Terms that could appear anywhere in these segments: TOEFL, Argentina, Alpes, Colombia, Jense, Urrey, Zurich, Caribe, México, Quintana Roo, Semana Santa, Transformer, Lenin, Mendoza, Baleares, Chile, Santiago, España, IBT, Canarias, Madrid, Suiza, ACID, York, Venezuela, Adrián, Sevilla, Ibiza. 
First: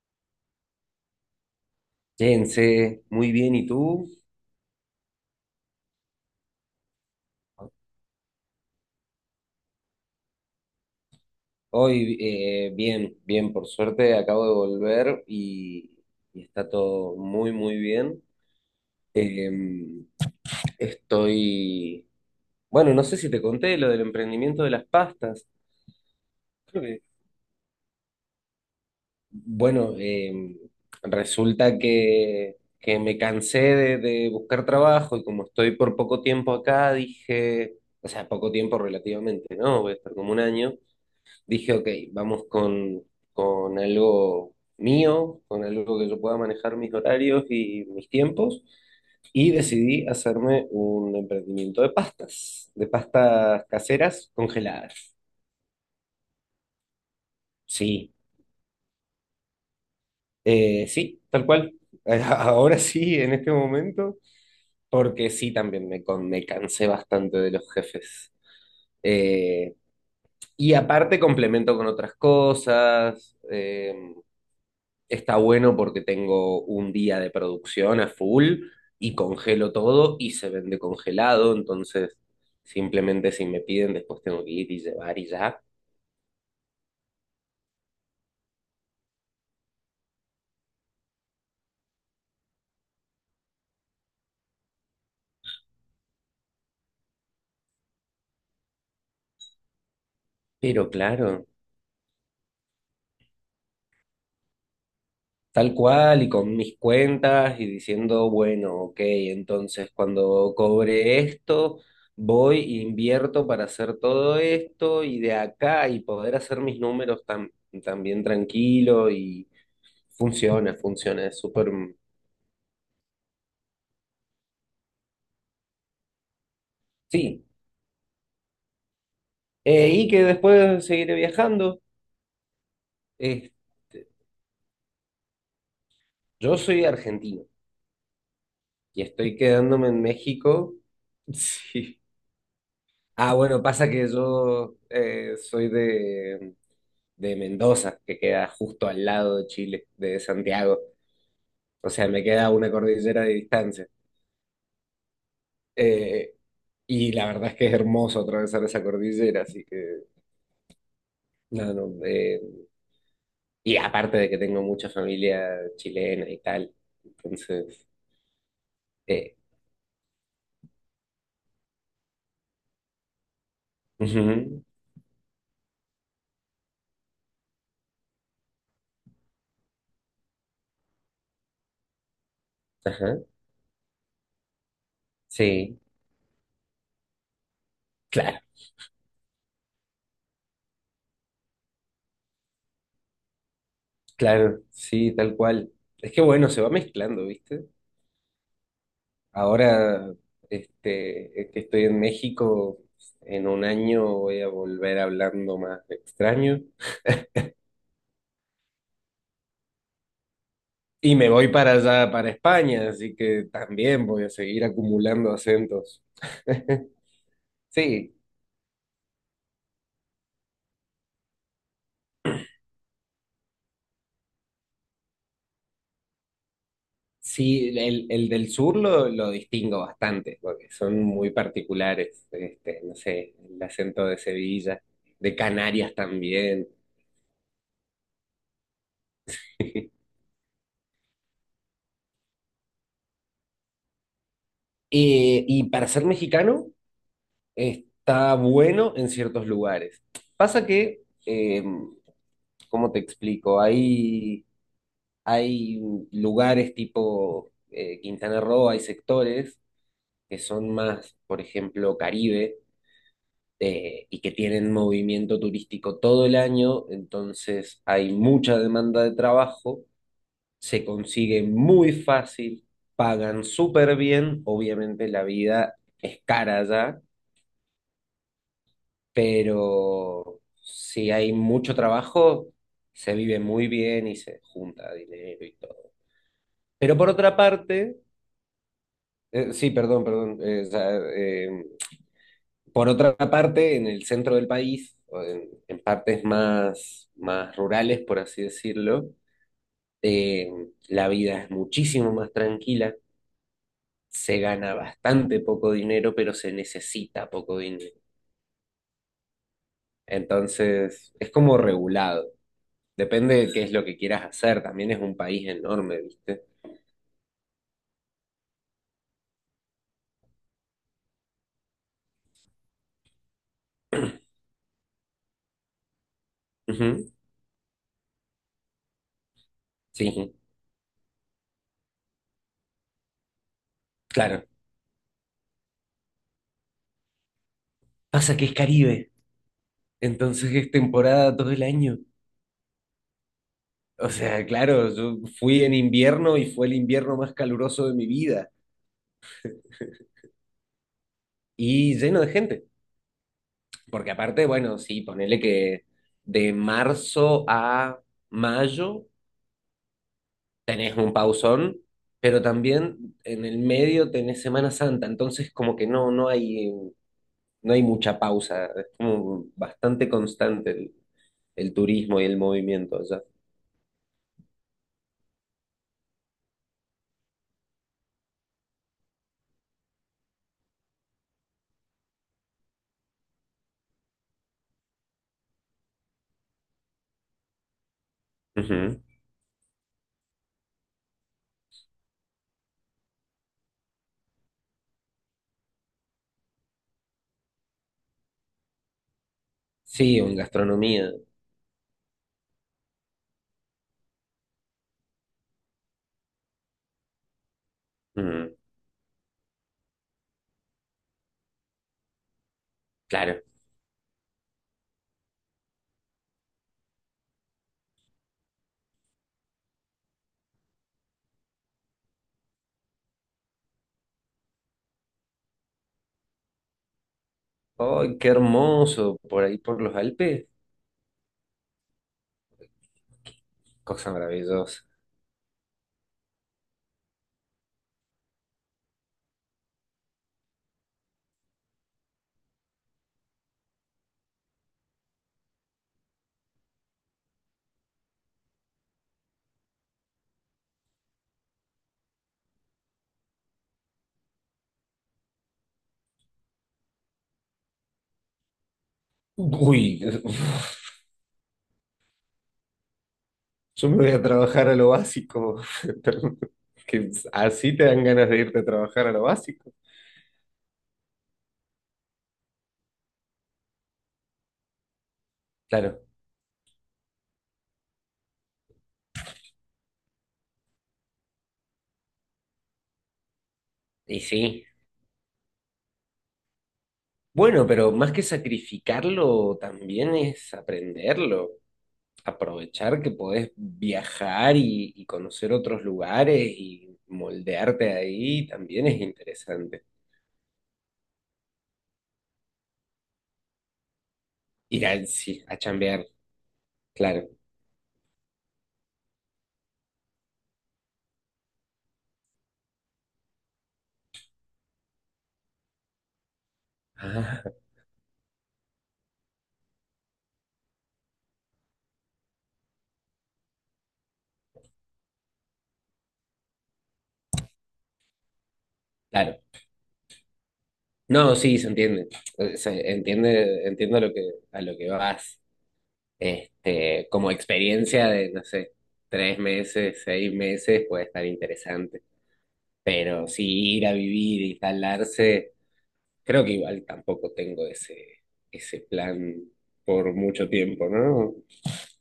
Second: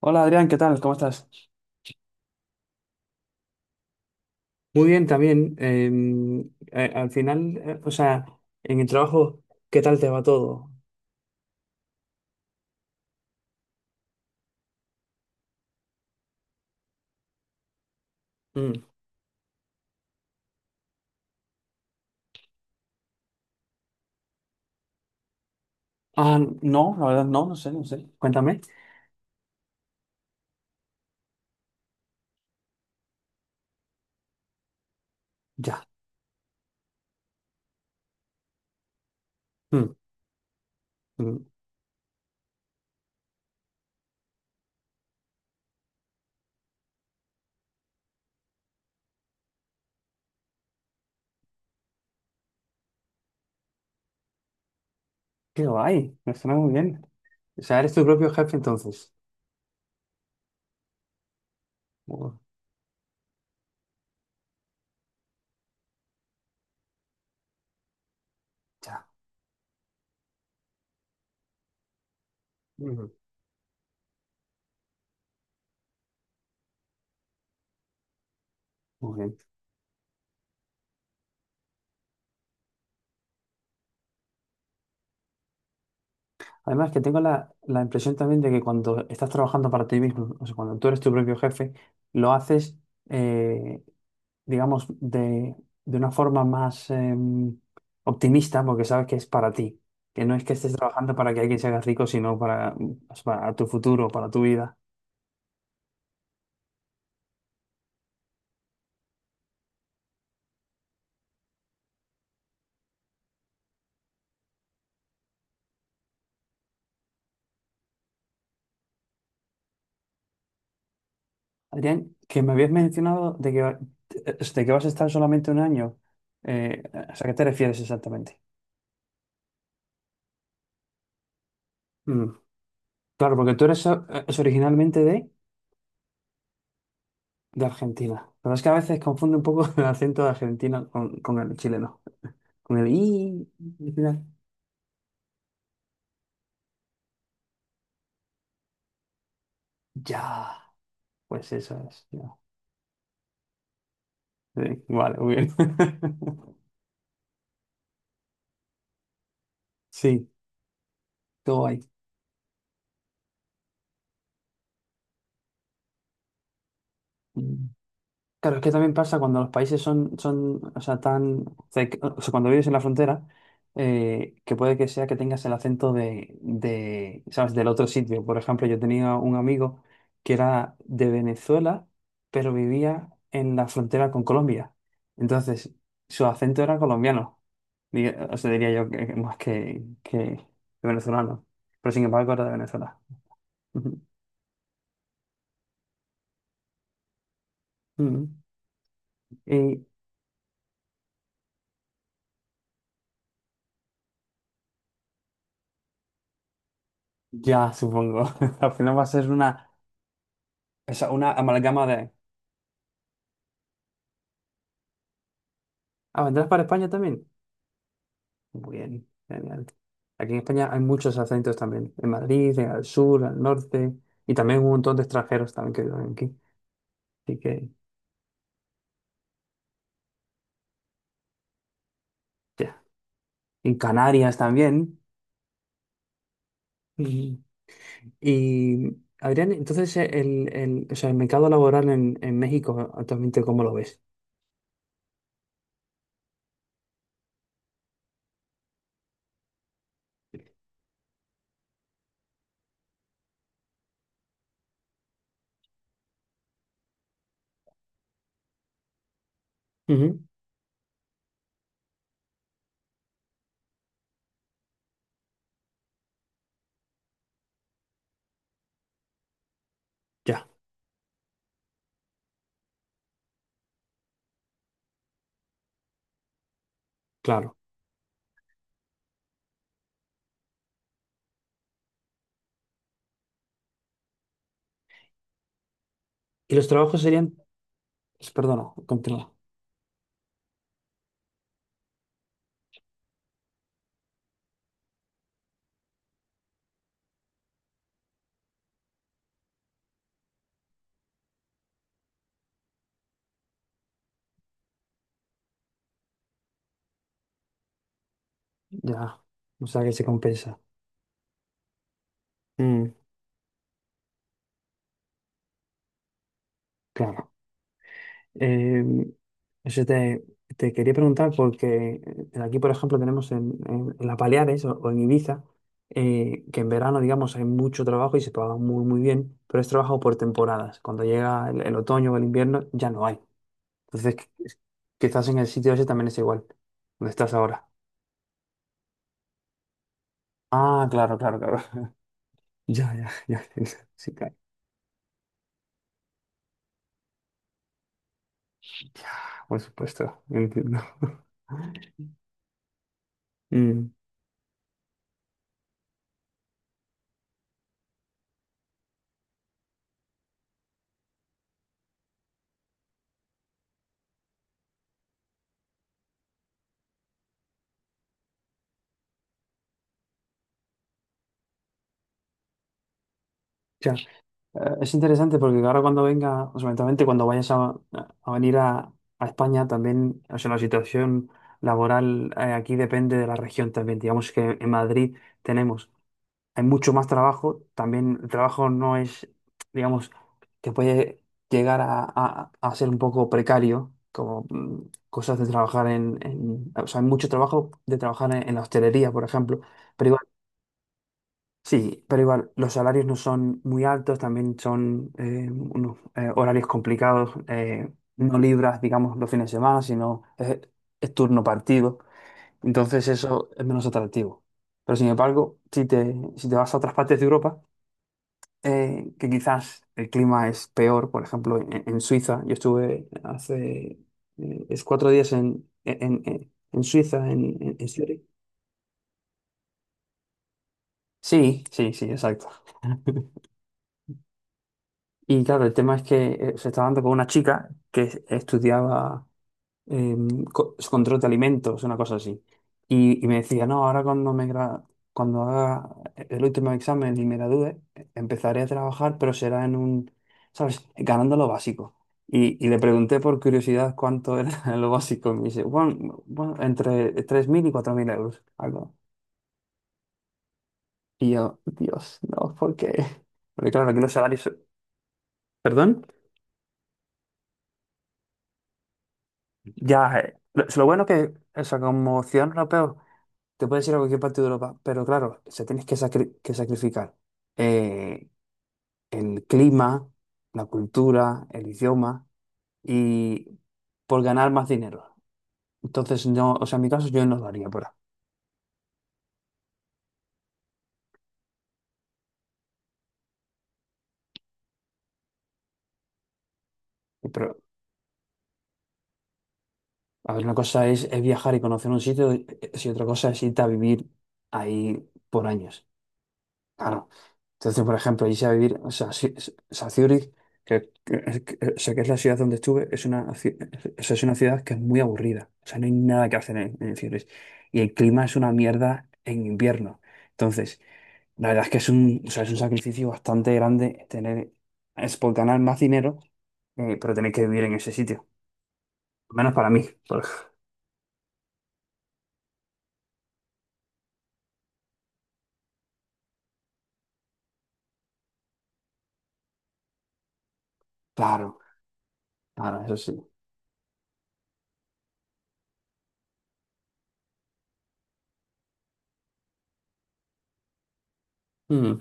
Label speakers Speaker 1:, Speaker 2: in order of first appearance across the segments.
Speaker 1: Hola Adrián, ¿qué tal? ¿Cómo estás?
Speaker 2: Jense, muy bien, ¿y tú?
Speaker 1: Muy bien, también. Al final, o sea, en el trabajo, ¿qué tal te va todo?
Speaker 2: Hoy bien, bien, por suerte acabo de volver y está todo muy, muy bien.
Speaker 1: Mm.
Speaker 2: Eh, estoy, bueno, no sé si te conté lo del emprendimiento de las pastas.
Speaker 1: Ah,
Speaker 2: Creo
Speaker 1: no,
Speaker 2: que,
Speaker 1: la verdad no, no sé, no sé. Cuéntame.
Speaker 2: bueno, resulta que, me cansé de buscar trabajo y como estoy
Speaker 1: Ya.
Speaker 2: por poco tiempo acá, dije, o sea, poco tiempo relativamente, ¿no? Voy
Speaker 1: Mm,
Speaker 2: a estar como un año.
Speaker 1: mm.
Speaker 2: Dije, ok, vamos con algo mío, con algo que yo pueda manejar mis horarios y mis tiempos, y decidí hacerme un emprendimiento de pastas caseras congeladas.
Speaker 1: Qué guay, me suena muy bien. O sea, eres tu
Speaker 2: Sí,
Speaker 1: propio jefe entonces.
Speaker 2: sí, tal cual.
Speaker 1: Oh.
Speaker 2: Ahora sí, en este momento, porque sí, también me, me cansé bastante de los jefes.
Speaker 1: Ya.
Speaker 2: Eh, y aparte complemento con otras
Speaker 1: Mm,
Speaker 2: cosas. Está bueno porque tengo un día de producción a full
Speaker 1: muy
Speaker 2: y
Speaker 1: bien.
Speaker 2: congelo todo y se vende congelado, entonces simplemente si me piden después tengo que ir y llevar y ya.
Speaker 1: Además que tengo la impresión también de que cuando estás trabajando para ti mismo, o sea, cuando tú eres tu propio jefe, lo haces, eh, digamos, de una forma más, optimista, porque sabes que es para ti, que no es que estés
Speaker 2: Pero
Speaker 1: trabajando para que
Speaker 2: claro,
Speaker 1: alguien se haga rico, sino para, pues, para tu futuro, para tu vida.
Speaker 2: tal cual y con mis cuentas y diciendo, bueno, ok, entonces cuando cobre esto, voy e invierto para hacer todo esto y de acá y poder hacer mis números tan, también tranquilo y funciona, funciona, es súper...
Speaker 1: Adrián, que me habías mencionado de que, de que vas a estar solamente un año. ¿A qué te
Speaker 2: Sí,
Speaker 1: refieres exactamente?
Speaker 2: Y que después seguiré viajando.
Speaker 1: Mm. Claro,
Speaker 2: Este,
Speaker 1: porque tú eres, es originalmente de,
Speaker 2: yo soy argentino
Speaker 1: Argentina. La verdad es que a veces
Speaker 2: y
Speaker 1: confunde
Speaker 2: estoy
Speaker 1: un poco el
Speaker 2: quedándome en
Speaker 1: acento de
Speaker 2: México.
Speaker 1: Argentina con, con el chileno.
Speaker 2: Sí.
Speaker 1: Con el
Speaker 2: Ah,
Speaker 1: i
Speaker 2: bueno, pasa
Speaker 1: al
Speaker 2: que
Speaker 1: final.
Speaker 2: yo soy de Mendoza, que queda justo al lado de Chile, de
Speaker 1: Ya,
Speaker 2: Santiago.
Speaker 1: pues eso
Speaker 2: O sea,
Speaker 1: es.
Speaker 2: me queda una cordillera de distancia.
Speaker 1: Sí, vale, muy bien.
Speaker 2: Eh, y la verdad es que es hermoso atravesar esa cordillera, así que,
Speaker 1: Sí, qué
Speaker 2: no,
Speaker 1: guay.
Speaker 2: no, y aparte de que tengo mucha familia chilena y tal,
Speaker 1: Mm.
Speaker 2: entonces,
Speaker 1: Claro, es que también pasa
Speaker 2: eh,
Speaker 1: cuando los países son, o sea, tan, o sea, cuando vives en la frontera, que
Speaker 2: ujú.
Speaker 1: puede que sea que tengas el acento ¿sabes? Del otro sitio. Por ejemplo, yo tenía un amigo que era de Venezuela, pero vivía
Speaker 2: Ajá.
Speaker 1: en la frontera con Colombia. Entonces,
Speaker 2: Sí,
Speaker 1: su acento era colombiano. O
Speaker 2: claro,
Speaker 1: sea, diría yo que más que venezolano. Pero sin embargo, era de Venezuela. Ujú.
Speaker 2: claro, sí, tal cual. Es que bueno, se va mezclando, ¿viste?
Speaker 1: Ujú. Y
Speaker 2: Ahora, este, es que estoy en México, en un año voy a volver hablando más extraño.
Speaker 1: ya, supongo. Al final va a ser una,
Speaker 2: Y me
Speaker 1: una
Speaker 2: voy para
Speaker 1: amalgama de.
Speaker 2: allá, para España, así que también voy a seguir acumulando acentos.
Speaker 1: Ah, ¿vendrás para España también?
Speaker 2: Sí,
Speaker 1: Muy bien, genial. Aquí en España hay muchos acentos también. En Madrid, al sur, al norte. Y también un montón de extranjeros también que viven aquí. Así que,
Speaker 2: sí, el del sur lo distingo bastante, porque son muy particulares, este,
Speaker 1: ya.
Speaker 2: no sé, el
Speaker 1: En
Speaker 2: acento de
Speaker 1: Canarias
Speaker 2: Sevilla,
Speaker 1: también.
Speaker 2: de Canarias también.
Speaker 1: Y, y, Adrián, entonces, o sea, el mercado laboral en México actualmente, ¿cómo lo ves?
Speaker 2: Y para ser mexicano está bueno en ciertos lugares. Pasa que, ¿cómo te explico? Hay lugares tipo Quintana Roo, hay sectores
Speaker 1: Ujú.
Speaker 2: que son más, por ejemplo, Caribe, y que tienen movimiento turístico todo el año, entonces hay mucha demanda de trabajo,
Speaker 1: Ya,
Speaker 2: se consigue muy fácil, pagan súper bien, obviamente la vida es cara allá
Speaker 1: claro.
Speaker 2: pero si hay mucho trabajo, se vive muy bien y se junta dinero y todo.
Speaker 1: Y los
Speaker 2: Pero
Speaker 1: trabajos
Speaker 2: por
Speaker 1: serían.
Speaker 2: otra parte,
Speaker 1: Perdona, continúa.
Speaker 2: sí, perdón, perdón, o sea, por otra parte, en el centro del país, o en partes más, más rurales, por así decirlo, eh, la vida es muchísimo más tranquila, se gana bastante poco dinero, pero se necesita poco dinero.
Speaker 1: Ya. O sea, que se compensa.
Speaker 2: Entonces, es como regulado.
Speaker 1: Mm,
Speaker 2: Depende de qué es lo que quieras hacer, también es un país enorme, ¿viste?
Speaker 1: claro. Eh, Eso te quería preguntar porque, aquí, por ejemplo, tenemos en las Baleares, o en Ibiza, que en verano,
Speaker 2: Ujú,
Speaker 1: digamos, hay mucho trabajo y se paga muy, muy bien, pero es trabajo por
Speaker 2: sí,
Speaker 1: temporadas. Cuando llega el otoño o el invierno, ya no hay. Entonces, que,
Speaker 2: claro.
Speaker 1: que estás en el sitio ese también es igual, donde estás ahora.
Speaker 2: Pasa que es Caribe, entonces es
Speaker 1: Ah, claro,
Speaker 2: temporada
Speaker 1: claro,
Speaker 2: todo
Speaker 1: claro.
Speaker 2: el año.
Speaker 1: Ya, ya, ya. Entiendo.
Speaker 2: O
Speaker 1: Sí, claro.
Speaker 2: sea, claro, yo fui en invierno y fue el invierno más caluroso de mi vida
Speaker 1: Ya, por supuesto, entiendo.
Speaker 2: y lleno de gente.
Speaker 1: Mm.
Speaker 2: Porque aparte, bueno, sí, ponele que de marzo a mayo tenés un pausón, pero también en el medio tenés Semana Santa, entonces como que no, no hay mucha pausa, es como bastante constante el turismo y el movimiento allá.
Speaker 1: Ya. Es interesante porque ahora cuando venga, o sea, eventualmente cuando vayas a venir a España también. O sea, la situación laboral, aquí depende de la región también. Digamos que en Madrid tenemos, hay mucho más trabajo. También el trabajo no
Speaker 2: Ujú,
Speaker 1: es, digamos, que puede llegar a ser un poco precario, como, cosas de trabajar o sea, hay mucho trabajo de trabajar en la hostelería, por ejemplo, pero.
Speaker 2: sí, o en gastronomía.
Speaker 1: Sí, pero igual los salarios no son muy altos, también son, unos, horarios complicados. No
Speaker 2: Ujú,
Speaker 1: libras, digamos, los fines de semana, sino es turno partido, entonces
Speaker 2: claro.
Speaker 1: eso es menos atractivo. Pero sin embargo, si te vas a otras partes de Europa, que quizás el clima es peor. Por ejemplo, en Suiza, yo estuve hace, es 4 días en Suiza, en
Speaker 2: ¡Ay,
Speaker 1: Zurich.
Speaker 2: qué hermoso! Por ahí por los Alpes,
Speaker 1: Sí, sí, sí, exacto.
Speaker 2: cosa maravillosa.
Speaker 1: Y claro, el tema es que, se estaba dando con una chica que estudiaba, eh, control de alimentos, una cosa así. Me decía, no, ahora cuando haga el último examen y me gradúe, empezaré a trabajar, pero será en un, ¿sabes? Ganando lo básico. Le pregunté por curiosidad cuánto era lo básico. Y me dice, bueno, bueno, entre 3.000 y 4.000 euros, algo.
Speaker 2: Uy,
Speaker 1: Y yo, Dios, no, ¿por qué? Porque
Speaker 2: yo
Speaker 1: claro,
Speaker 2: me
Speaker 1: aquí
Speaker 2: voy
Speaker 1: los
Speaker 2: a
Speaker 1: salarios.
Speaker 2: trabajar a lo básico.
Speaker 1: ¿Perdón?
Speaker 2: Que así te dan ganas de irte a trabajar a lo básico.
Speaker 1: Ya, lo bueno que, o sea, como ciudadano europeo, te puedes ir a cualquier parte de Europa, pero claro, se tienes que,
Speaker 2: Claro.
Speaker 1: que sacrificar, eh, el clima, la cultura, el idioma, y
Speaker 2: Y
Speaker 1: por ganar
Speaker 2: sí.
Speaker 1: más dinero. Entonces, no, o sea, en mi caso yo no lo
Speaker 2: Bueno,
Speaker 1: haría por ahí.
Speaker 2: pero más que sacrificarlo, también es aprenderlo. Aprovechar que podés viajar y conocer otros lugares y
Speaker 1: Pero,
Speaker 2: moldearte ahí también es interesante.
Speaker 1: a ver, una cosa es viajar y conocer un sitio, y si otra cosa es irte a vivir
Speaker 2: Ir
Speaker 1: ahí
Speaker 2: al, sí,
Speaker 1: por
Speaker 2: a
Speaker 1: años.
Speaker 2: chambear,
Speaker 1: Claro.
Speaker 2: claro.
Speaker 1: Entonces, por ejemplo, irse a vivir, o sea, o sea, Zúrich, o sea, que es la ciudad donde estuve, es una, o sea, es una ciudad que es muy aburrida. O sea, no hay nada que hacer en Zúrich.
Speaker 2: Ah,
Speaker 1: Y el clima es una mierda en invierno. Entonces, la verdad es que es un, o sea, es un sacrificio bastante grande tener, es por ganar más dinero, pero tener que vivir en ese sitio. Al
Speaker 2: claro.
Speaker 1: menos para mí. por-
Speaker 2: No, sí, se entiende. Se entiende, entiendo a lo que vas. Este, como experiencia de, no sé, tres meses, seis meses puede estar
Speaker 1: Claro,
Speaker 2: interesante.
Speaker 1: claro, eso sí.
Speaker 2: Pero sí, ir a vivir, instalarse. Creo que igual tampoco tengo ese, ese plan por mucho tiempo, ¿no?
Speaker 1: Mm. O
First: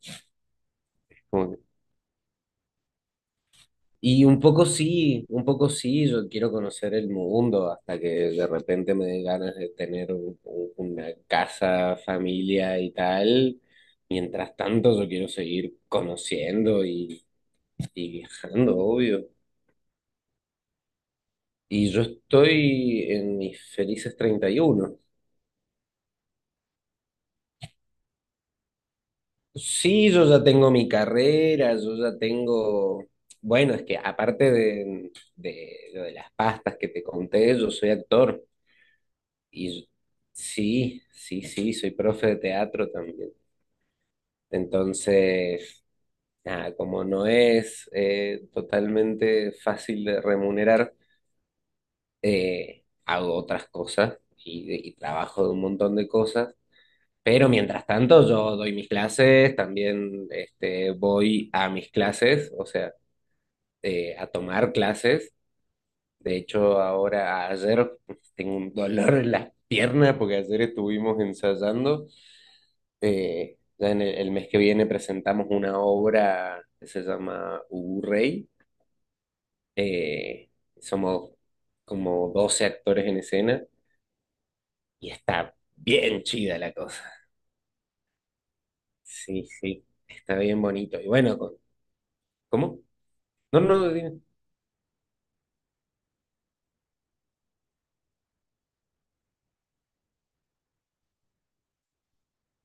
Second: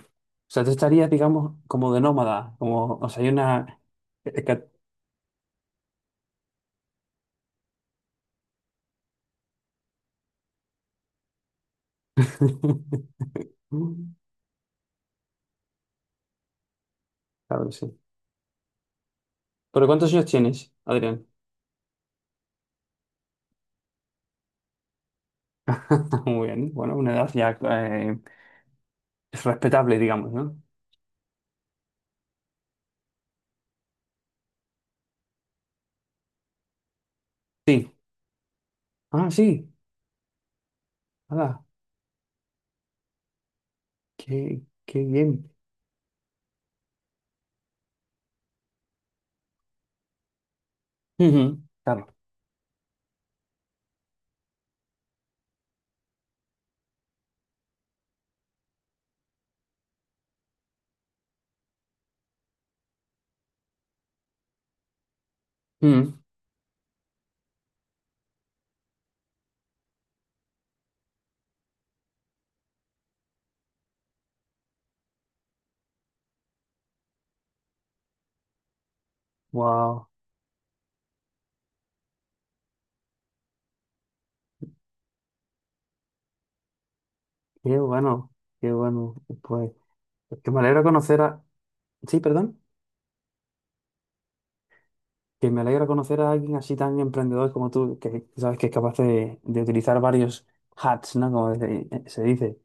Speaker 1: sea, tú estarías,
Speaker 2: Como
Speaker 1: digamos,
Speaker 2: que-
Speaker 1: como de nómada, como, o sea, hay una.
Speaker 2: Y un poco sí, yo quiero conocer el mundo hasta que de repente me den ganas de tener una casa, familia y tal.
Speaker 1: Mm.
Speaker 2: Mientras tanto, yo quiero seguir conociendo
Speaker 1: Claro que sí.
Speaker 2: y viajando, obvio.
Speaker 1: ¿Pero cuántos años tienes, Adrián?
Speaker 2: Y yo estoy en mis felices 31.
Speaker 1: Muy bien. Bueno, una edad ya, es respetable,
Speaker 2: Sí, yo
Speaker 1: digamos,
Speaker 2: ya
Speaker 1: ¿no?
Speaker 2: tengo mi carrera, yo ya tengo, bueno, es que aparte de lo de las pastas que te conté, yo soy
Speaker 1: Sí.
Speaker 2: actor
Speaker 1: Ah, sí.
Speaker 2: y sí, sí,
Speaker 1: Hala.
Speaker 2: sí, soy profe de teatro también.
Speaker 1: Qué bien.
Speaker 2: Entonces, nada, como no es totalmente fácil de remunerar,
Speaker 1: Ujú. Claro.
Speaker 2: hago otras cosas y trabajo de un montón de cosas. Pero mientras tanto, yo doy mis clases, también este, voy a mis clases, o sea, a tomar clases.
Speaker 1: Mm.
Speaker 2: De hecho, ahora ayer pues, tengo un dolor en las piernas porque ayer estuvimos ensayando. Ya en el mes que viene presentamos una obra que se llama Urrey.
Speaker 1: Wow.
Speaker 2: Eh, somos como 12 actores en escena y está bien chida la cosa.
Speaker 1: Qué bueno. Qué bueno.
Speaker 2: Sí,
Speaker 1: Pues
Speaker 2: sí, está
Speaker 1: que me
Speaker 2: bien
Speaker 1: alegra
Speaker 2: bonito. Y
Speaker 1: conocer
Speaker 2: bueno,
Speaker 1: a.
Speaker 2: con-
Speaker 1: Sí, perdón.
Speaker 2: ¿cómo? No, no, dime.
Speaker 1: Que me alegra conocer a alguien así tan emprendedor como tú, que sabes que es capaz de utilizar varios hats, ¿no? Como se dice.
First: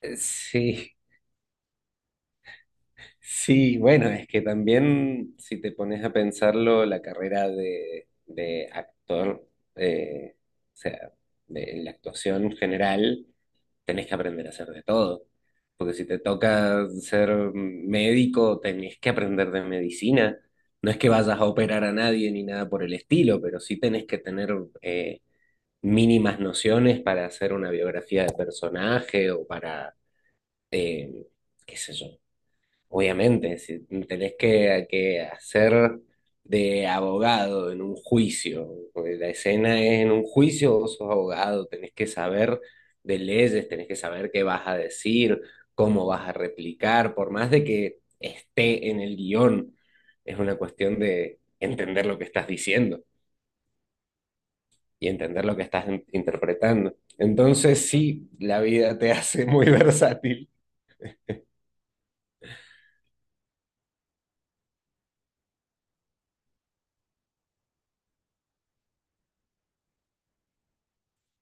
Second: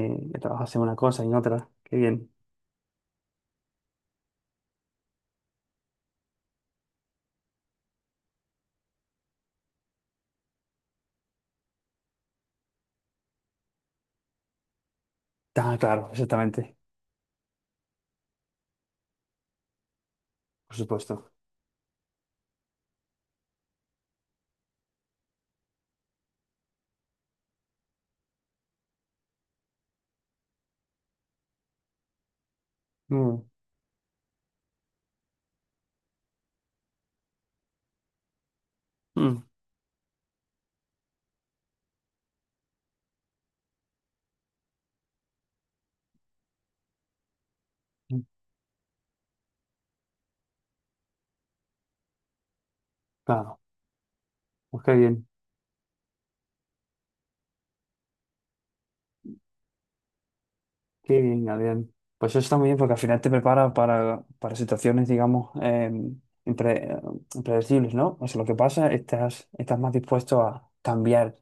Speaker 1: Que trabajas en una
Speaker 2: Sí,
Speaker 1: cosa y en otra. Qué bien.
Speaker 2: sí, bueno, es que también si te pones a pensarlo, la carrera de actor, eh, o sea, de la actuación general, tenés que aprender a hacer de todo.
Speaker 1: Ah,
Speaker 2: Porque si
Speaker 1: claro,
Speaker 2: te
Speaker 1: exactamente.
Speaker 2: toca ser médico, tenés que aprender de medicina.
Speaker 1: Por
Speaker 2: No es que
Speaker 1: supuesto.
Speaker 2: vayas a operar a nadie ni nada por el estilo, pero sí tenés que tener eh, mínimas nociones para hacer una biografía de personaje o para, eh, qué sé yo.
Speaker 1: Mm,
Speaker 2: Obviamente, si tenés que hacer de abogado en un juicio, porque la
Speaker 1: mm,
Speaker 2: escena es en un juicio, vos sos abogado, tenés que saber de leyes, tenés que saber qué vas a decir, cómo vas a replicar, por más de que
Speaker 1: mm.
Speaker 2: esté en el guión, es una cuestión de entender lo que estás diciendo
Speaker 1: Claro, pues
Speaker 2: y entender lo que estás interpretando. Entonces, sí, la vida te hace muy versátil.
Speaker 1: qué bien, Adrián. Pues eso está muy bien porque al final te prepara para situaciones, digamos, impre- eh, impredecibles, ¿no? O sea, lo que pasa, estás más dispuesto a cambiar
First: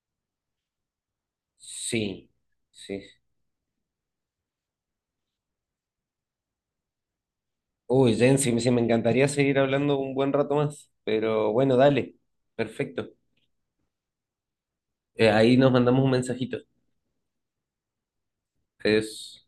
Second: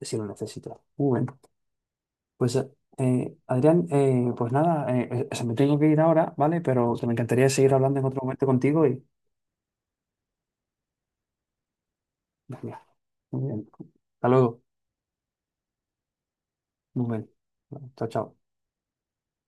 Speaker 1: si lo necesitas. Muy bien.
Speaker 2: Sí,
Speaker 1: Pues,
Speaker 2: sí,
Speaker 1: Adrián, pues nada, o sea, me tengo que ir ahora, ¿vale? Pero me encantaría seguir hablando en
Speaker 2: uy,
Speaker 1: otro
Speaker 2: Jen,
Speaker 1: momento
Speaker 2: sí, sí me
Speaker 1: contigo y.
Speaker 2: encantaría seguir hablando un buen rato más, pero bueno, dale,
Speaker 1: Venga,
Speaker 2: perfecto.
Speaker 1: muy bien. Hasta luego.
Speaker 2: Ahí nos mandamos un mensajito.
Speaker 1: Muy bien. Chao, chao.
Speaker 2: Es